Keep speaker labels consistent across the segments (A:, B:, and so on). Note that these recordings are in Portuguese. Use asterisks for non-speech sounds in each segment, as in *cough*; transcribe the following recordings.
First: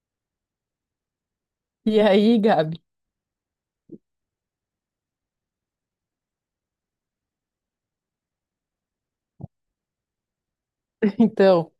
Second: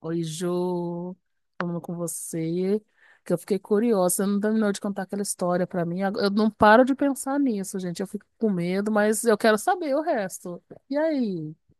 A: Oi, Jô, falando com
B: E aí,
A: você,
B: Gabi?
A: que eu fiquei curiosa, você não terminou de contar aquela história pra mim, eu não paro de pensar nisso, gente, eu fico com medo, mas eu quero saber o resto. E
B: *laughs*
A: aí?
B: Então,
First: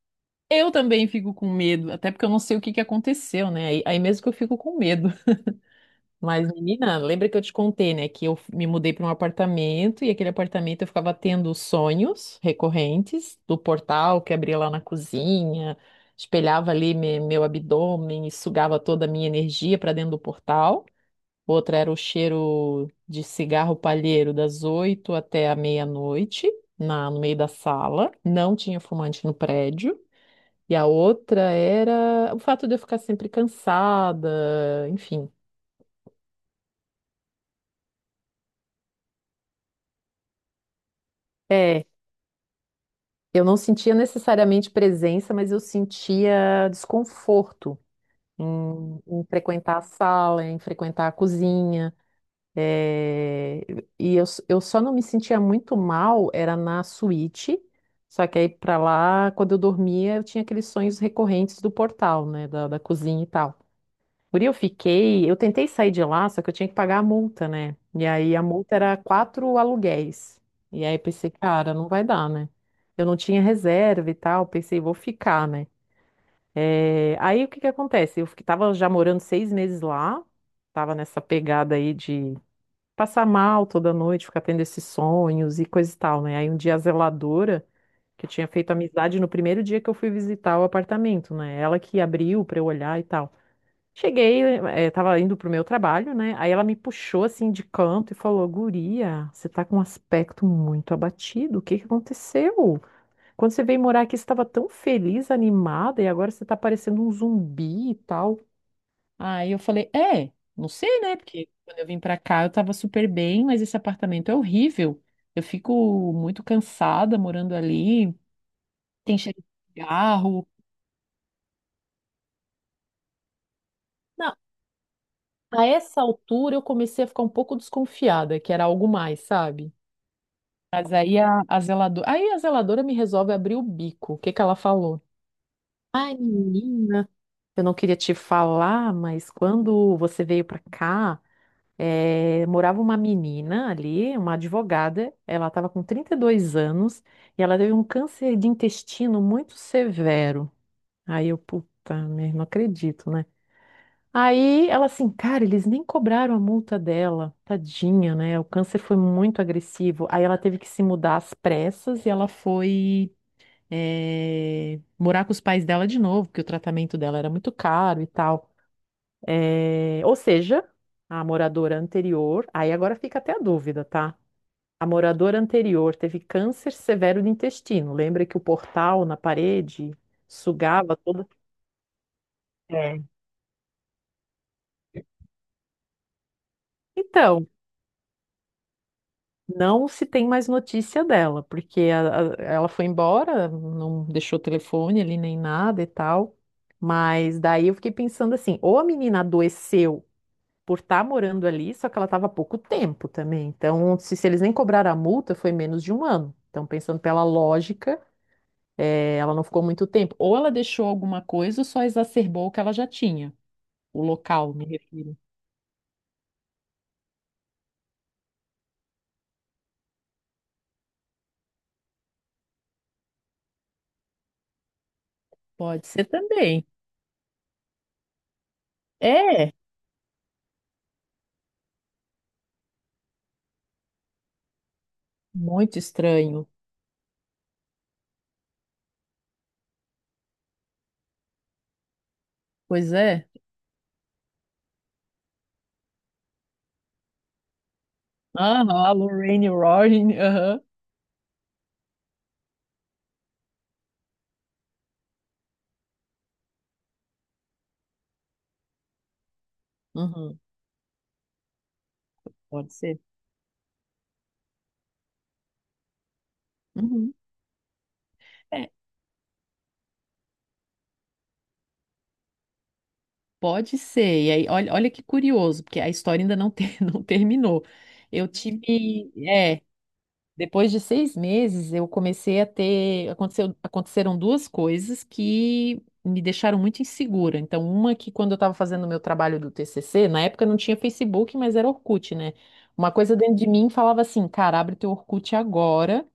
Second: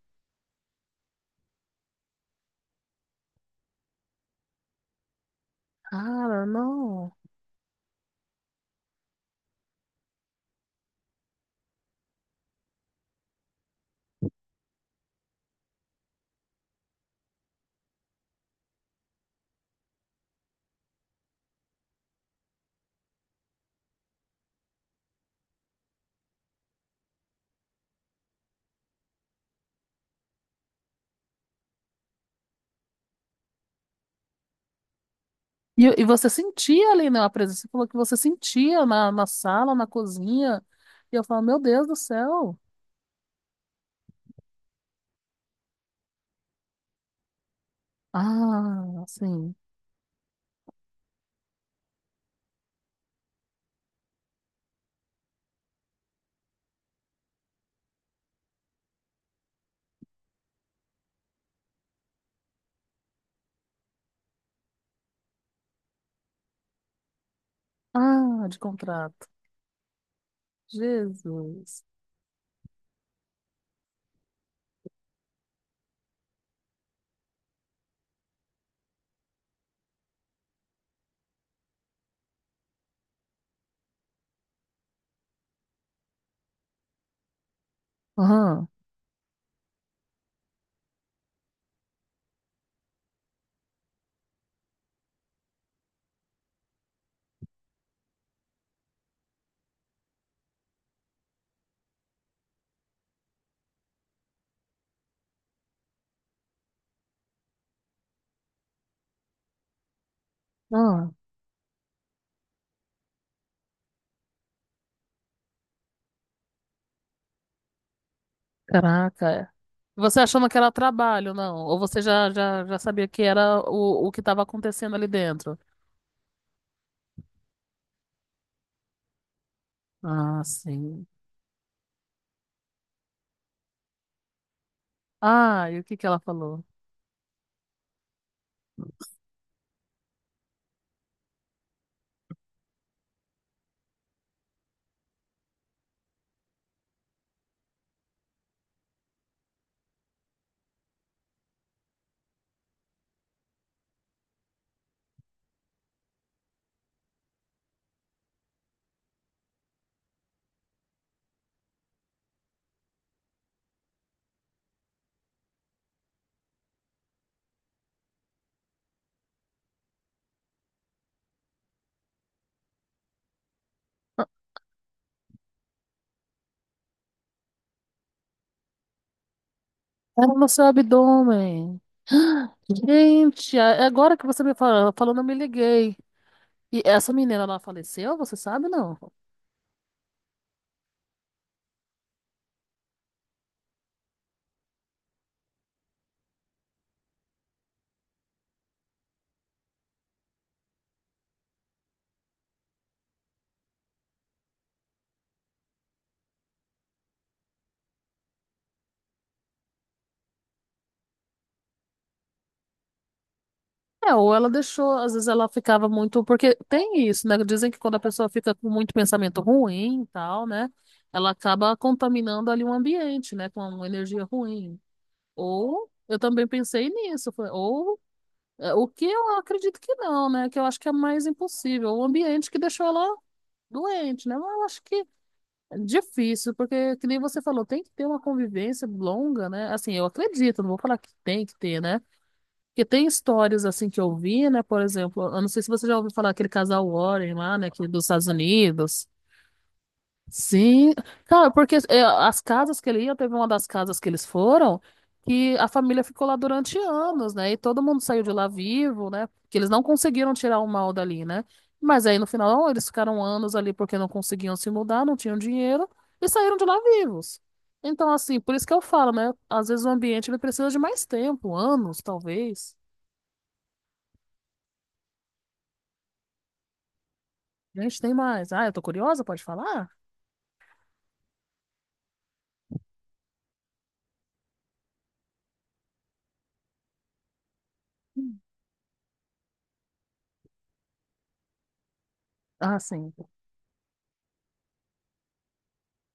B: eu também fico com medo, até porque eu não sei o que que aconteceu, né? Aí mesmo que eu fico com medo. *laughs*
A: Cara,
B: Mas, menina,
A: não.
B: lembra que eu te contei, né? Que eu me mudei para um apartamento e aquele apartamento eu ficava tendo sonhos recorrentes do portal que abria lá na cozinha, espelhava ali meu abdômen e sugava toda a minha energia para dentro do portal. Outra era o cheiro de cigarro palheiro das oito até a meia-noite, no meio da sala. Não tinha fumante no prédio. E a outra era o fato de eu ficar sempre cansada, enfim.
A: E você sentia ali, né, a presença, você falou que você sentia na sala, na cozinha, e eu falo, meu
B: É,
A: Deus do céu.
B: eu não sentia necessariamente presença, mas eu sentia desconforto em,
A: Ah,
B: em
A: sim.
B: frequentar a sala, em frequentar a cozinha. É, e eu, eu só não me sentia muito mal, era na suíte, só que aí pra lá, quando eu dormia, eu tinha aqueles sonhos recorrentes do portal, né, da cozinha e tal. Por aí eu fiquei, eu tentei sair de lá, só que eu tinha que pagar a multa, né? E aí a
A: Ah, de
B: multa era
A: contrato.
B: 4 aluguéis. E aí eu pensei, cara,
A: Jesus.
B: não vai dar, né? Eu não tinha reserva e tal, pensei, vou ficar, né? É, aí o que que acontece? Tava já morando 6 meses lá, tava nessa pegada aí de passar mal toda noite, ficar tendo esses sonhos e coisa e tal, né? Aí um dia a zeladora, que eu tinha
A: Aham,
B: feito amizade no primeiro dia que eu fui visitar o apartamento, né? Ela que abriu pra eu olhar e tal. Cheguei, tava indo pro meu trabalho, né? Aí ela me puxou assim de canto e falou: Guria, você tá com um aspecto muito abatido. O que que aconteceu? Quando você veio morar aqui, você estava tão feliz, animada, e agora você tá parecendo um zumbi e tal. Aí eu falei, é, não sei,
A: ah.
B: né? Porque quando eu vim pra cá eu tava super bem, mas esse apartamento é horrível. Eu fico muito cansada morando ali, tem cheiro
A: Caraca.
B: de
A: Você
B: cigarro.
A: achando que era trabalho, não? Ou você já, já, já sabia que era o que
B: Não,
A: estava acontecendo ali dentro?
B: a essa altura eu comecei a ficar um pouco desconfiada, que era algo mais, sabe?
A: Ah,
B: Mas
A: sim.
B: aí a zeladora me resolve abrir o bico. O que que ela falou?
A: Ah, e o que que
B: Ai,
A: ela falou?
B: menina, eu não queria te falar, mas quando você veio pra cá morava uma menina ali, uma advogada, ela estava com 32 anos e ela teve um câncer de intestino muito severo. Aí eu, puta, merda, não acredito, né? Aí ela assim, cara, eles nem cobraram a multa dela, tadinha, né? O câncer foi muito agressivo. Aí ela teve que se mudar às pressas e ela foi morar com os pais dela de novo, porque o tratamento dela era muito caro e tal. É, ou seja, a moradora anterior, aí agora fica até a dúvida, tá?
A: "Ah,
B: A moradora anterior teve câncer severo do intestino. Lembra que o portal na parede
A: era no seu
B: sugava toda.
A: abdômen.
B: É.
A: Gente, agora que você me falando, eu me liguei. E essa menina,
B: Então,
A: ela faleceu, você sabe, não?
B: não se tem mais notícia dela, porque ela foi embora, não deixou telefone ali nem nada e tal. Mas daí eu fiquei pensando assim, ou a menina adoeceu por estar morando ali, só que ela estava há pouco tempo também. Então, se eles nem cobraram a multa, foi menos de um ano. Então, pensando pela lógica, ela não ficou muito tempo. Ou ela deixou alguma coisa ou só exacerbou o que ela já tinha. O
A: É, ou ela
B: local, me
A: deixou, às
B: refiro.
A: vezes ela ficava muito, porque tem isso, né? Dizem que quando a pessoa fica com muito pensamento ruim e tal, né? Ela acaba contaminando ali o ambiente, né? Com uma energia ruim.
B: Pode
A: Ou
B: ser
A: eu também
B: também.
A: pensei nisso, ou é, o que eu
B: É,
A: acredito que não, né? Que eu acho que é mais impossível, o ambiente que deixou ela doente, né? Mas eu acho que é
B: muito estranho.
A: difícil, porque que nem você falou, tem que ter uma convivência longa, né? Assim, eu acredito, não vou falar que tem que ter, né? Porque
B: Pois
A: tem
B: é.
A: histórias assim que eu vi, né? Por exemplo, eu não sei se você já ouviu falar aquele casal Warren lá, né? Que dos Estados
B: Aham, a
A: Unidos.
B: Lorraine Warren. Aham.
A: Sim, cara, porque é, as casas que ele ia, teve uma das casas que eles foram, que a família ficou lá durante anos, né? E todo mundo saiu de lá vivo, né? Porque eles não conseguiram
B: Uhum.
A: tirar o mal dali, né? Mas aí no final
B: Pode
A: eles
B: ser.
A: ficaram anos ali porque não conseguiam se mudar, não tinham dinheiro e saíram de lá
B: Uhum.
A: vivos. Então, assim, por isso
B: É,
A: que eu falo, né? Às vezes o ambiente ele precisa de mais tempo, anos, talvez.
B: pode ser. E aí, olha, olha que curioso, porque a história ainda não, ter, *laughs* não terminou.
A: Gente, tem
B: Eu
A: mais. Ah, eu tô
B: tive,
A: curiosa, pode
B: é,
A: falar?
B: Depois de 6 meses, eu comecei a ter. Aconteceram duas coisas que me deixaram muito insegura. Então, uma que quando eu
A: Hum.
B: estava fazendo o meu trabalho do TCC, na época não tinha Facebook, mas era Orkut, né?
A: Ah,
B: Uma
A: sim.
B: coisa dentro de mim falava assim: cara, abre teu Orkut agora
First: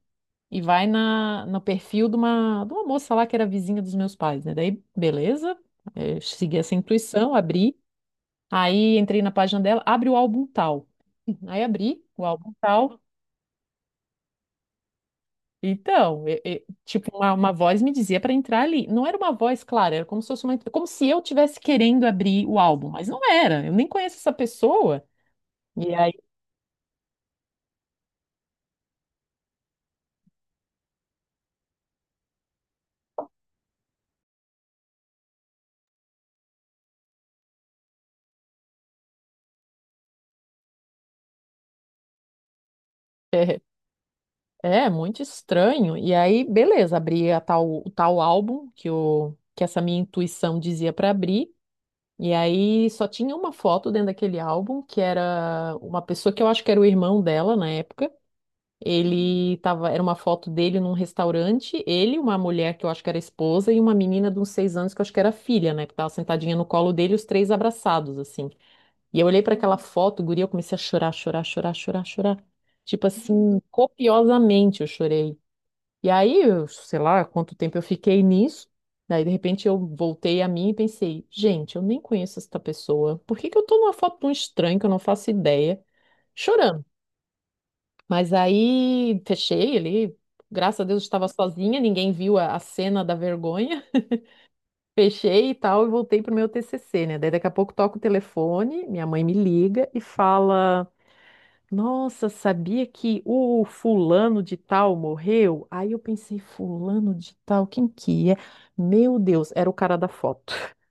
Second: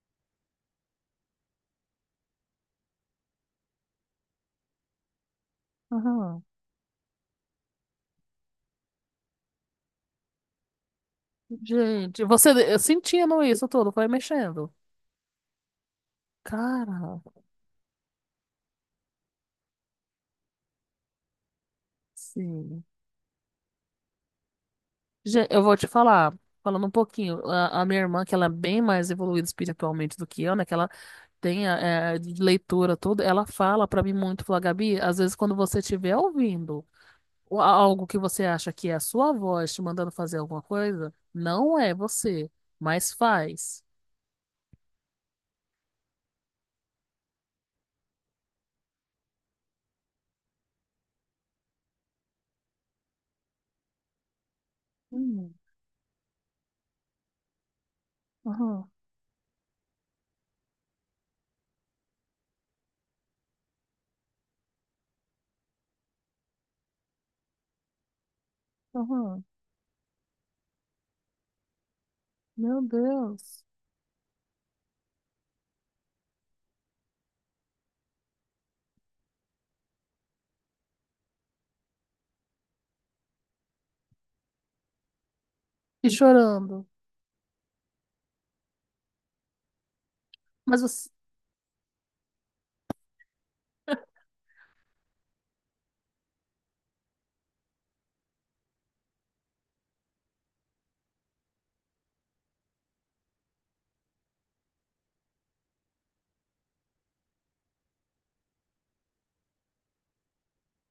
B: e vai na, no perfil de uma moça lá que era vizinha dos meus pais, né? Daí, beleza, segui essa intuição, abri. Aí entrei na página dela, abre o álbum tal. Aí abri
A: Gente,
B: o
A: você
B: álbum
A: eu
B: tal.
A: sentindo isso tudo, foi mexendo.
B: Então, tipo,
A: Cara,
B: uma voz me dizia para entrar ali. Não era uma voz, clara era como se fosse uma, como se eu tivesse querendo abrir o
A: sim.
B: álbum, mas não era. Eu nem conheço essa pessoa.
A: Gente, eu vou te
B: E aí,
A: falar, falando um pouquinho, a minha irmã, que ela é bem mais evoluída espiritualmente do que eu, né? Que ela tem a, é, de leitura, tudo, ela fala pra mim muito, fala, Gabi, às vezes quando você estiver ouvindo algo que você acha que é a sua voz te mandando fazer alguma coisa, não é você, mas
B: é,
A: faz.
B: é muito estranho. E aí, beleza, abri a tal, o tal álbum que o que essa minha intuição dizia para abrir. E aí só tinha uma foto dentro daquele álbum, que
A: Hum,
B: era uma pessoa que eu acho que era o irmão dela na época.
A: aham,
B: Ele tava, era uma foto dele num restaurante, ele, uma mulher que eu acho que era esposa, e uma menina de uns 6 anos que eu acho que era filha, né? Que tava sentadinha no colo dele, os três abraçados, assim. E eu olhei
A: aham,
B: para aquela foto, guria, eu comecei a chorar, chorar, chorar, chorar, chorar.
A: meu
B: Tipo assim,
A: Deus.
B: copiosamente eu chorei. E aí, eu, sei lá quanto tempo eu fiquei nisso. Daí, de repente, eu voltei a mim e pensei, gente, eu nem conheço esta pessoa. Por que que eu tô numa foto de um estranho que eu não faço ideia?
A: E chorando.
B: Chorando? Mas aí fechei ali.
A: Mas
B: Graças a Deus
A: você.
B: estava sozinha, ninguém viu a cena da vergonha. *laughs* Fechei e tal, e voltei pro meu TCC, né? Daí daqui a pouco toca o telefone, minha mãe me liga e fala: Nossa, sabia que o fulano de tal morreu? Aí eu pensei: Fulano de tal, quem que é? Meu Deus, era o cara da foto. *laughs*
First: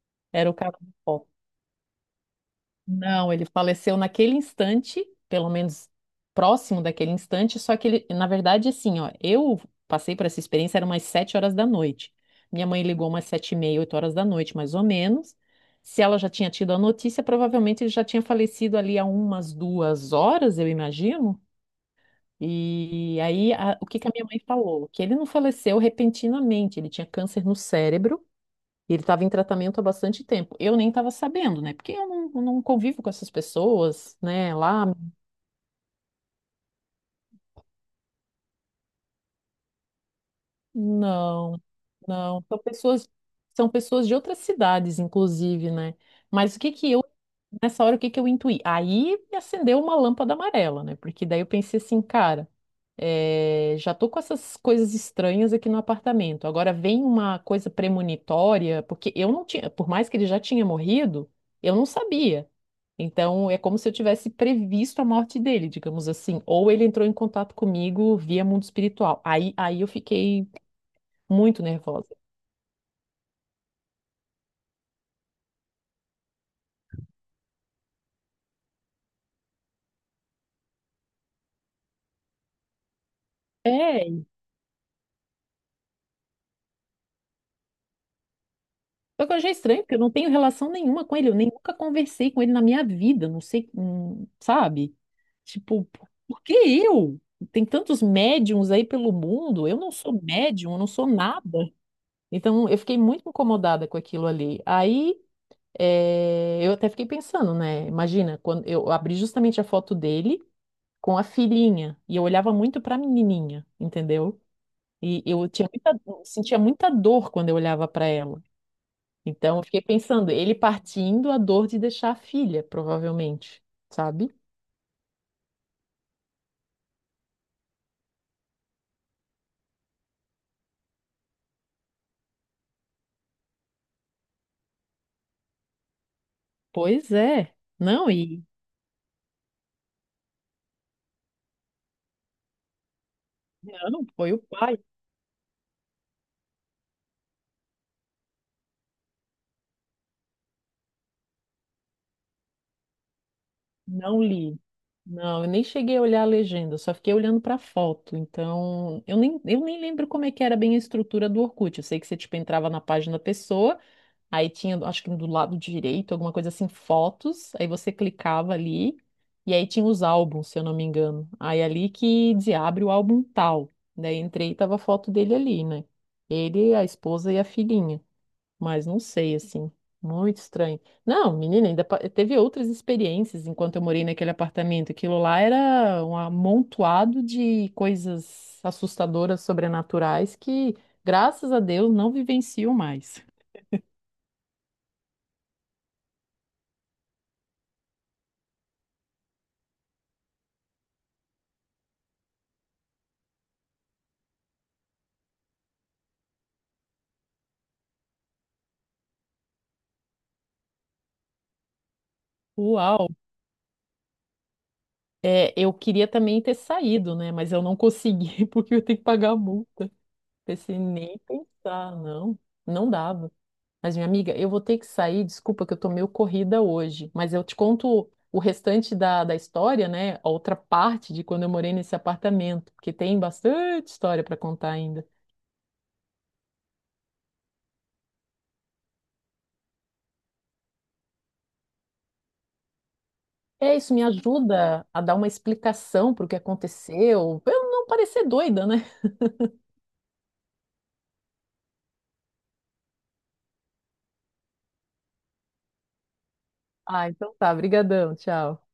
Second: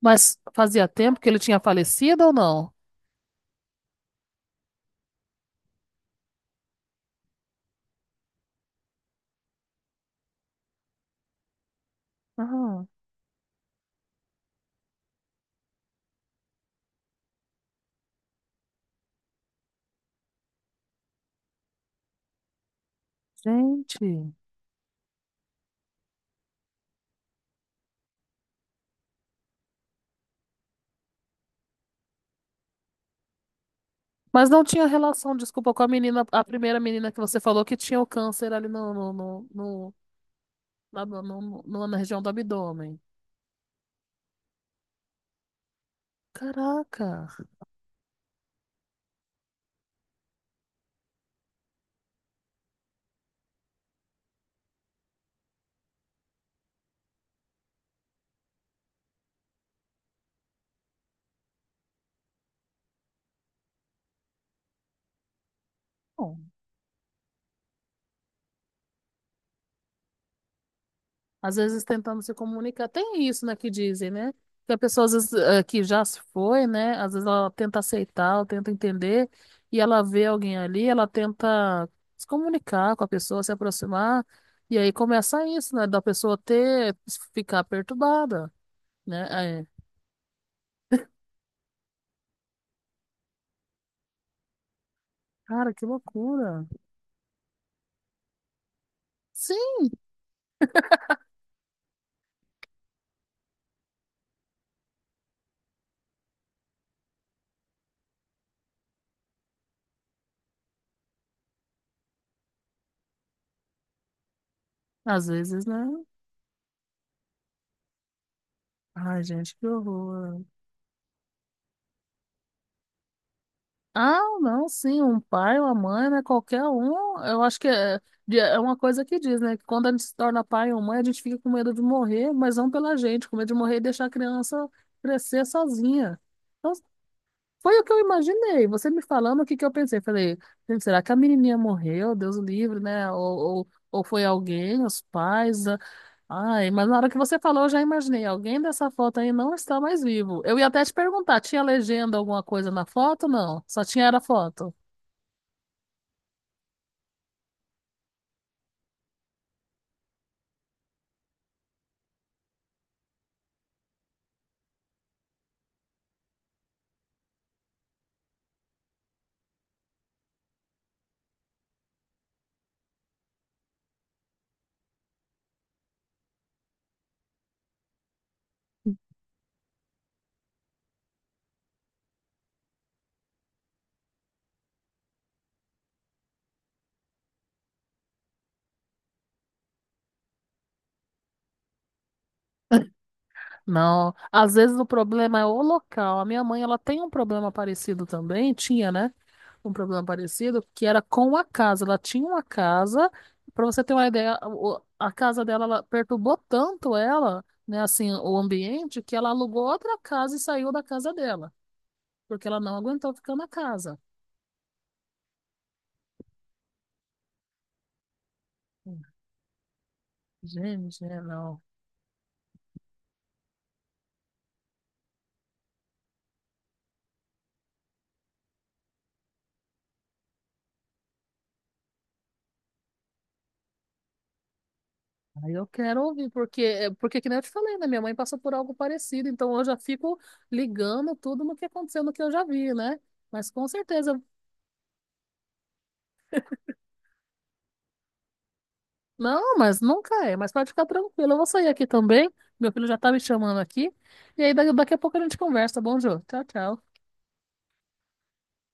A: Mas
B: Era o cara
A: fazia
B: da
A: tempo que
B: foto.
A: ele tinha falecido ou não?
B: Não, ele faleceu naquele instante, pelo menos próximo daquele instante, só que ele, na verdade, assim, ó, eu passei por essa experiência, era umas 7 horas da noite. Minha mãe
A: Ah,
B: ligou umas 7h30, 8 horas da noite, mais ou menos. Se ela já tinha tido a notícia, provavelmente ele já tinha falecido ali há umas 2 horas, eu imagino. E aí, o que que a minha
A: gente.
B: mãe falou? Que ele não faleceu repentinamente, ele tinha câncer no cérebro e ele estava em tratamento há bastante tempo. Eu nem estava sabendo, né? Porque eu não convivo com essas pessoas,
A: Mas
B: né?
A: não
B: Lá,
A: tinha relação, desculpa, com a menina, a primeira menina que você falou que tinha o câncer ali no, no, no, no- na, no-
B: não,
A: no- no- na região do
B: não.
A: abdômen.
B: São pessoas de outras cidades, inclusive, né? Mas o que que eu,
A: Caraca.
B: nessa hora, o que que eu intuí? Aí me acendeu uma lâmpada amarela, né? Porque daí eu pensei assim, cara, já tô com essas coisas estranhas aqui no apartamento. Agora vem uma coisa premonitória, porque eu não tinha, por mais que ele já tinha morrido, eu não sabia. Então, é como se eu tivesse previsto a morte dele, digamos assim. Ou ele entrou em contato comigo via mundo espiritual. Aí eu fiquei
A: Às
B: muito
A: vezes
B: nervosa.
A: tentando se comunicar. Tem isso, né, que dizem, né? Que a pessoa, às vezes, que já se foi, né? Às vezes ela tenta aceitar, ela tenta entender, e ela vê alguém ali, ela tenta se comunicar com a pessoa, se
B: É,
A: aproximar, e aí começa isso, né? Da pessoa ter, ficar perturbada,
B: só que eu achei
A: né? É.
B: estranho, porque eu não tenho relação nenhuma com ele. Eu nem nunca conversei com ele na minha vida. Não sei, sabe?
A: Cara,
B: Tipo,
A: que
B: por que
A: loucura.
B: eu? Tem tantos médiums aí pelo mundo. Eu
A: Sim,
B: não sou médium, eu não sou nada. Então, eu fiquei muito incomodada com aquilo ali. Aí. É, eu até fiquei pensando, né? Imagina, quando eu abri justamente a foto dele com a filhinha e eu olhava muito pra menininha, entendeu? E
A: às
B: eu
A: vezes, né?
B: sentia muita dor quando eu olhava pra ela.
A: Ai, gente,
B: Então, eu
A: que
B: fiquei pensando,
A: horror.
B: ele partindo a dor de deixar a filha, provavelmente,
A: Ah,
B: sabe?
A: não, sim, um pai, uma mãe, né? Qualquer um, eu acho que é, é uma coisa que diz, né? Que quando a gente se torna pai ou mãe, a gente fica com medo de morrer, mas não pela gente, com medo de morrer e deixar a criança crescer sozinha. Então,
B: Pois é.
A: foi o que eu
B: Não, e
A: imaginei. Você me falando, o que que eu pensei? Falei, gente, será que a menininha morreu? Deus o livre, né? Ou
B: não,
A: foi
B: foi o pai.
A: alguém, os pais? Ai, mas na hora que você falou, eu já imaginei. Alguém dessa foto aí não está mais vivo. Eu ia até te perguntar, tinha legenda alguma coisa na foto? Não, só tinha era
B: Não li.
A: foto.
B: Não, eu nem cheguei a olhar a legenda, só fiquei olhando para a foto. Então, eu nem lembro como é que era bem a estrutura do Orkut. Eu sei que você, tipo, entrava na página da pessoa, aí tinha, acho que do lado direito, alguma coisa assim, fotos, aí você clicava ali, e aí tinha os álbuns, se eu não me engano. Aí é ali que dizia, abre o álbum tal. Daí entrei e tava a foto dele ali, né? Ele, a esposa e a filhinha. Mas não sei, assim, muito estranho. Não, menina, teve outras experiências enquanto eu morei naquele apartamento. Aquilo lá era um amontoado de coisas assustadoras, sobrenaturais, que, graças a Deus, não vivencio mais.
A: Não, às vezes o problema é o local. A minha mãe, ela tem um problema parecido também, tinha, né? Um problema parecido, que era com a casa. Ela tinha uma casa, para você ter uma ideia, a casa dela ela perturbou tanto ela, né, assim, o ambiente, que ela alugou outra casa e saiu da casa dela, porque ela não
B: Uau!
A: aguentou ficar na casa.
B: É, eu queria também ter saído, né? Mas eu não consegui, *laughs* porque eu tenho que pagar a multa. Pensei,
A: Gente,
B: nem
A: é, não.
B: pensar, não. Não dava. Mas, minha amiga, eu vou ter que sair, desculpa que eu tô meio corrida hoje, mas eu te conto o restante da história, né? A outra parte de quando eu morei nesse apartamento, porque tem bastante história para contar ainda.
A: Aí eu quero ouvir, porque, é, porque que nem eu te falei, né? Minha mãe passou por algo parecido, então eu já fico ligando tudo no que aconteceu, no que eu já vi, né? Mas com
B: É, isso me
A: certeza
B: ajuda a dar uma explicação para o que aconteceu, pra eu não parecer doida, né?
A: não, mas nunca é. Mas pode ficar tranquilo. Eu vou sair aqui também. Meu filho já tá me chamando aqui. E aí, daqui a pouco a gente conversa. Bom, Jô. Tchau, tchau.
B: Ah, então tá, brigadão, tchau.